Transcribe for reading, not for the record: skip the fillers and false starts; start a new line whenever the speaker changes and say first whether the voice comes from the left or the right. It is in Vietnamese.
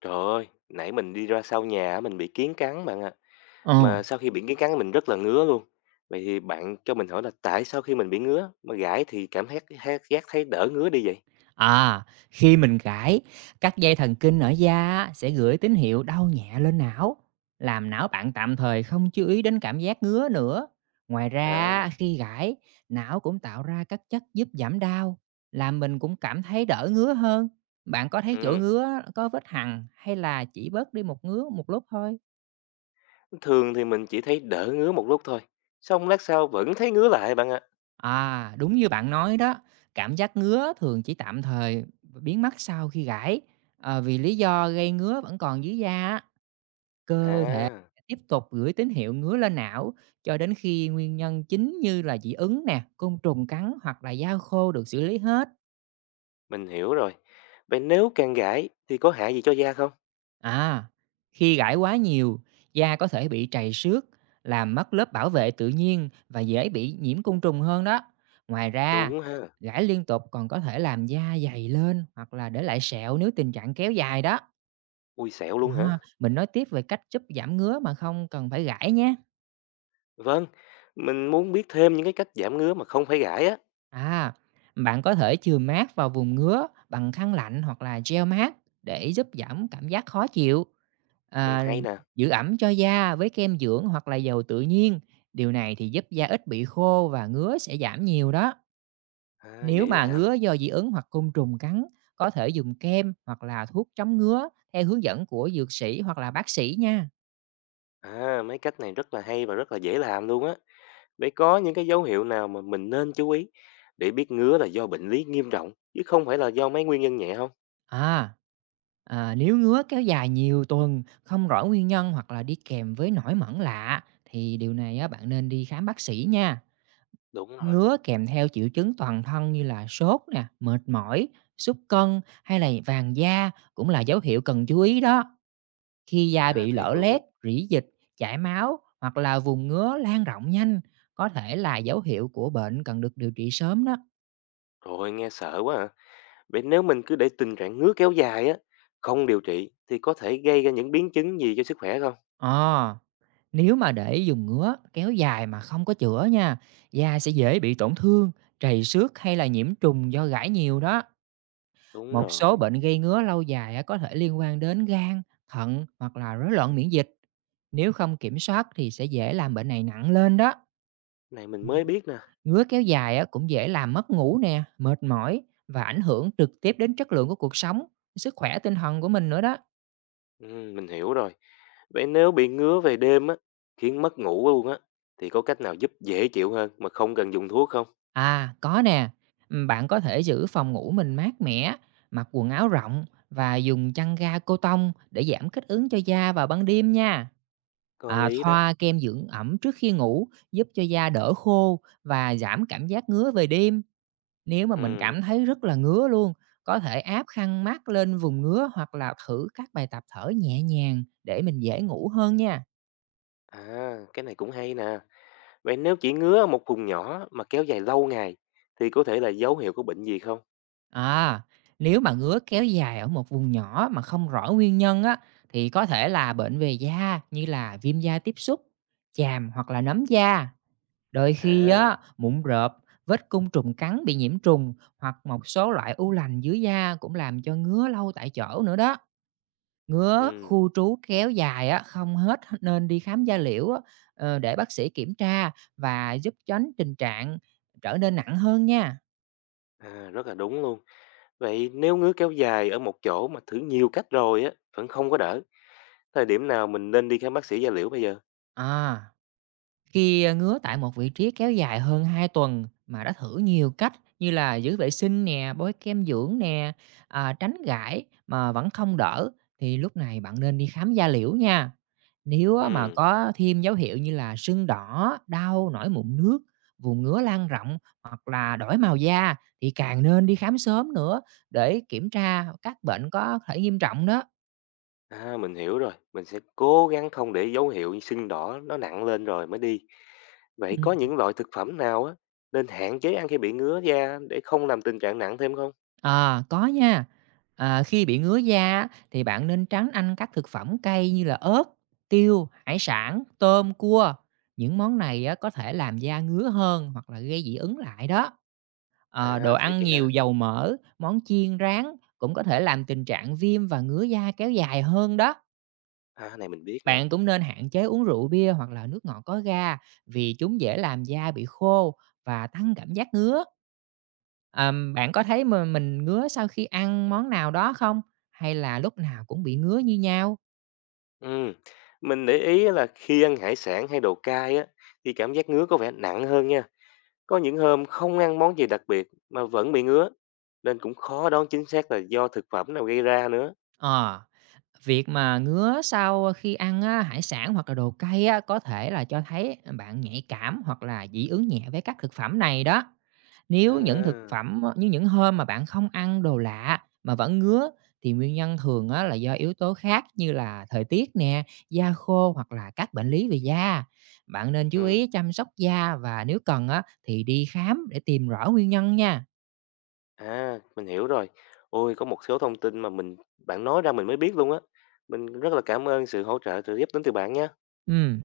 left: Trời ơi, nãy mình đi ra sau nhà á, mình bị kiến cắn bạn ạ.
right: Ờ,
left: Mà sau khi bị kiến cắn mình rất là ngứa luôn. Vậy thì bạn cho mình hỏi là tại sao khi mình bị ngứa mà gãi thì cảm giác thấy đỡ ngứa đi vậy?
right: à, Khi mình gãi, các dây thần kinh ở da á sẽ gửi tín hiệu đau nhẹ lên não, làm não bạn tạm thời không chú ý đến cảm giác ngứa nữa. Ngoài ra, á,
left: À,
right: khi gãi, não cũng tạo ra các chất giúp giảm đau, làm mình cũng cảm thấy đỡ ngứa hơn. Bạn có thấy chỗ
left: ừ.
right: ngứa có vết hằn hay là chỉ bớt đi một ngứa một lúc thôi?
left: Thường thì mình chỉ thấy đỡ ngứa một lúc thôi. Xong lát sau vẫn thấy ngứa lại bạn ạ.
right: À, đúng như bạn nói đó, cảm giác ngứa thường chỉ tạm thời biến mất sau khi gãi. Ờ, vì lý do gây ngứa vẫn còn dưới da á, cơ thể
left: À,
right: tiếp tục gửi tín hiệu ngứa lên não cho đến khi nguyên nhân chính như là dị ứng nè, côn trùng cắn hoặc là da khô được xử lý hết.
left: mình hiểu rồi. Vậy nếu càng gãi thì có hại gì cho da không?
right: À, khi gãi quá nhiều, da có thể bị trầy xước, làm mất lớp bảo vệ tự nhiên và dễ bị nhiễm côn trùng hơn đó. Ngoài ra,
left: Đúng ha.
right: gãi liên tục còn có thể làm da dày lên hoặc là để lại sẹo nếu tình trạng kéo dài đó.
left: Ui sẹo luôn hả?
right: À, mình nói tiếp về cách giúp giảm ngứa mà không cần phải gãi nhé.
left: Vâng, mình muốn biết thêm những cái cách giảm ngứa mà không phải gãi á.
right: À, bạn có thể chườm mát vào vùng ngứa bằng khăn lạnh hoặc là gel mát để giúp giảm cảm giác khó chịu.
left: Ừ,
right: À,
left: hay nè.
right: giữ ẩm cho da với kem dưỡng hoặc là dầu tự nhiên. Điều này thì giúp da ít bị khô và ngứa sẽ giảm nhiều đó.
left: À,
right: Nếu
left: dễ
right: mà
left: làm.
right: ngứa do dị ứng hoặc côn trùng cắn, có thể dùng kem hoặc là thuốc chống ngứa theo hướng dẫn của dược sĩ hoặc là bác sĩ nha.
left: À, mấy cách này rất là hay và rất là dễ làm luôn á. Vậy có những cái dấu hiệu nào mà mình nên chú ý để biết ngứa là do bệnh lý nghiêm trọng chứ không phải là do mấy nguyên nhân nhẹ không?
right: À, Nếu ngứa kéo dài nhiều tuần, không rõ nguyên nhân hoặc là đi kèm với nổi mẩn lạ thì điều này á, bạn nên đi khám bác sĩ nha.
left: Đúng rồi.
right: Ngứa kèm theo triệu chứng toàn thân như là sốt nè, mệt mỏi, sút cân hay là vàng da cũng là dấu hiệu cần chú ý đó. Khi da
left: À,
right: bị
left: thiệt
right: lở
left: luôn á.
right: loét, rỉ dịch, chảy máu hoặc là vùng ngứa lan rộng nhanh, có thể là dấu hiệu của bệnh cần được điều trị sớm đó.
left: Rồi nghe sợ quá à. Vậy nếu mình cứ để tình trạng ngứa kéo dài á, không điều trị thì có thể gây ra những biến chứng gì cho sức khỏe không?
right: Ờ Nếu mà để dùng ngứa kéo dài mà không có chữa nha, da sẽ dễ bị tổn thương, trầy xước hay là nhiễm trùng do gãi nhiều đó.
left: Đúng
right: Một số
left: rồi.
right: bệnh gây ngứa lâu dài á, có thể liên quan đến gan, thận hoặc là rối loạn miễn dịch. Nếu không kiểm soát thì sẽ dễ làm bệnh này nặng lên đó.
left: Này mình
right: Ừ.
left: mới biết nè.
right: Ngứa kéo dài á, cũng dễ làm mất ngủ nè, mệt mỏi và ảnh hưởng trực tiếp đến chất lượng của cuộc sống, sức khỏe tinh thần của mình nữa đó.
left: Ừ, mình hiểu rồi. Vậy nếu bị ngứa về đêm á, khiến mất ngủ luôn á, thì có cách nào giúp dễ chịu hơn mà không cần dùng thuốc không?
right: À, có nè. Bạn có thể giữ phòng ngủ mình mát mẻ, mặc quần áo rộng và dùng chăn ga cô tông để giảm kích ứng cho da vào ban đêm nha.
left: Có
right: À,
left: lý đó.
right: thoa kem dưỡng ẩm trước khi ngủ giúp cho da đỡ khô và giảm cảm giác ngứa về đêm. Nếu mà mình
left: Ừ.
right: cảm thấy rất là ngứa luôn, có thể áp khăn mát lên vùng ngứa hoặc là thử các bài tập thở nhẹ nhàng để mình dễ ngủ hơn nha.
left: À, cái này cũng hay nè. Vậy nếu chỉ ngứa ở một vùng nhỏ mà kéo dài lâu ngày thì có thể là dấu hiệu của bệnh gì không?
right: À, nếu mà ngứa kéo dài ở một vùng nhỏ mà không rõ nguyên nhân á, thì có thể là bệnh về da như là viêm da tiếp xúc, chàm hoặc là nấm da. Đôi khi
left: À,
right: á, mụn rợp, vết côn trùng cắn bị nhiễm trùng hoặc một số loại u lành dưới da cũng làm cho ngứa lâu tại chỗ nữa đó. Ngứa
left: ừ,
right: khu trú kéo dài á, không hết nên đi khám da liễu á, để bác sĩ kiểm tra và giúp tránh tình trạng trở nên nặng hơn nha.
left: à, rất là đúng luôn. Vậy nếu ngứa kéo dài ở một chỗ mà thử nhiều cách rồi á, vẫn không có đỡ, thời điểm nào mình nên đi khám bác sĩ da liễu bây giờ?
right: À. Khi ngứa tại một vị trí kéo dài hơn 2 tuần mà đã thử nhiều cách như là giữ vệ sinh nè, bôi kem dưỡng nè, à, tránh gãi mà vẫn không đỡ thì lúc này bạn nên đi khám da liễu nha. Nếu á mà
left: Ừ,
right: có thêm dấu hiệu như là sưng đỏ, đau, nổi mụn nước, vùng ngứa lan rộng hoặc là đổi màu da thì càng nên đi khám sớm nữa để kiểm tra các bệnh có thể nghiêm trọng đó.
left: à, mình hiểu rồi. Mình sẽ cố gắng không để dấu hiệu sưng đỏ nó nặng lên rồi mới đi. Vậy có
right: Ừ.
left: những loại thực phẩm nào á nên hạn chế ăn khi bị ngứa da để không làm tình trạng nặng thêm không?
right: À, có nha. À, khi bị ngứa da á, thì bạn nên tránh ăn các thực phẩm cay như là ớt, tiêu, hải sản, tôm, cua. Những món này á, có thể làm da ngứa hơn hoặc là gây dị ứng lại đó. Ờ, đồ
left: À, thiệt
right: ăn
left: vậy
right: nhiều
left: hả?
right: dầu mỡ, món chiên rán cũng có thể làm tình trạng viêm và ngứa da kéo dài hơn đó.
left: À, cái này mình biết nè.
right: Bạn cũng nên hạn chế uống rượu bia hoặc là nước ngọt có ga vì chúng dễ làm da bị khô và tăng cảm giác ngứa. Bạn có thấy mà mình ngứa sau khi ăn món nào đó không? Hay là lúc nào cũng bị ngứa như nhau?
left: Ừm, mình để ý á là khi ăn hải sản hay đồ cay á thì cảm giác ngứa có vẻ nặng hơn nha. Có những hôm không ăn món gì đặc biệt mà vẫn bị ngứa, nên cũng khó đoán chính xác là do thực phẩm nào gây ra nữa.
right: Ờ, việc mà ngứa sau khi ăn á, hải sản hoặc là đồ cay á, có thể là cho thấy bạn nhạy cảm hoặc là dị ứng nhẹ với các thực phẩm này đó. Nếu những thực
left: À,
right: phẩm như những hôm mà bạn không ăn đồ lạ mà vẫn ngứa thì nguyên nhân thường á là do yếu tố khác như là thời tiết nè, da khô hoặc là các bệnh lý về da. Bạn nên chú
left: ừ,
right: ý chăm sóc da và nếu cần á thì đi khám để tìm rõ nguyên nhân nha.
left: à, mình hiểu rồi. Ôi, có một số thông tin mà bạn nói ra mình mới biết luôn á. Mình rất là cảm ơn sự hỗ trợ trợ giúp đến từ bạn nhé.
right: Ừm.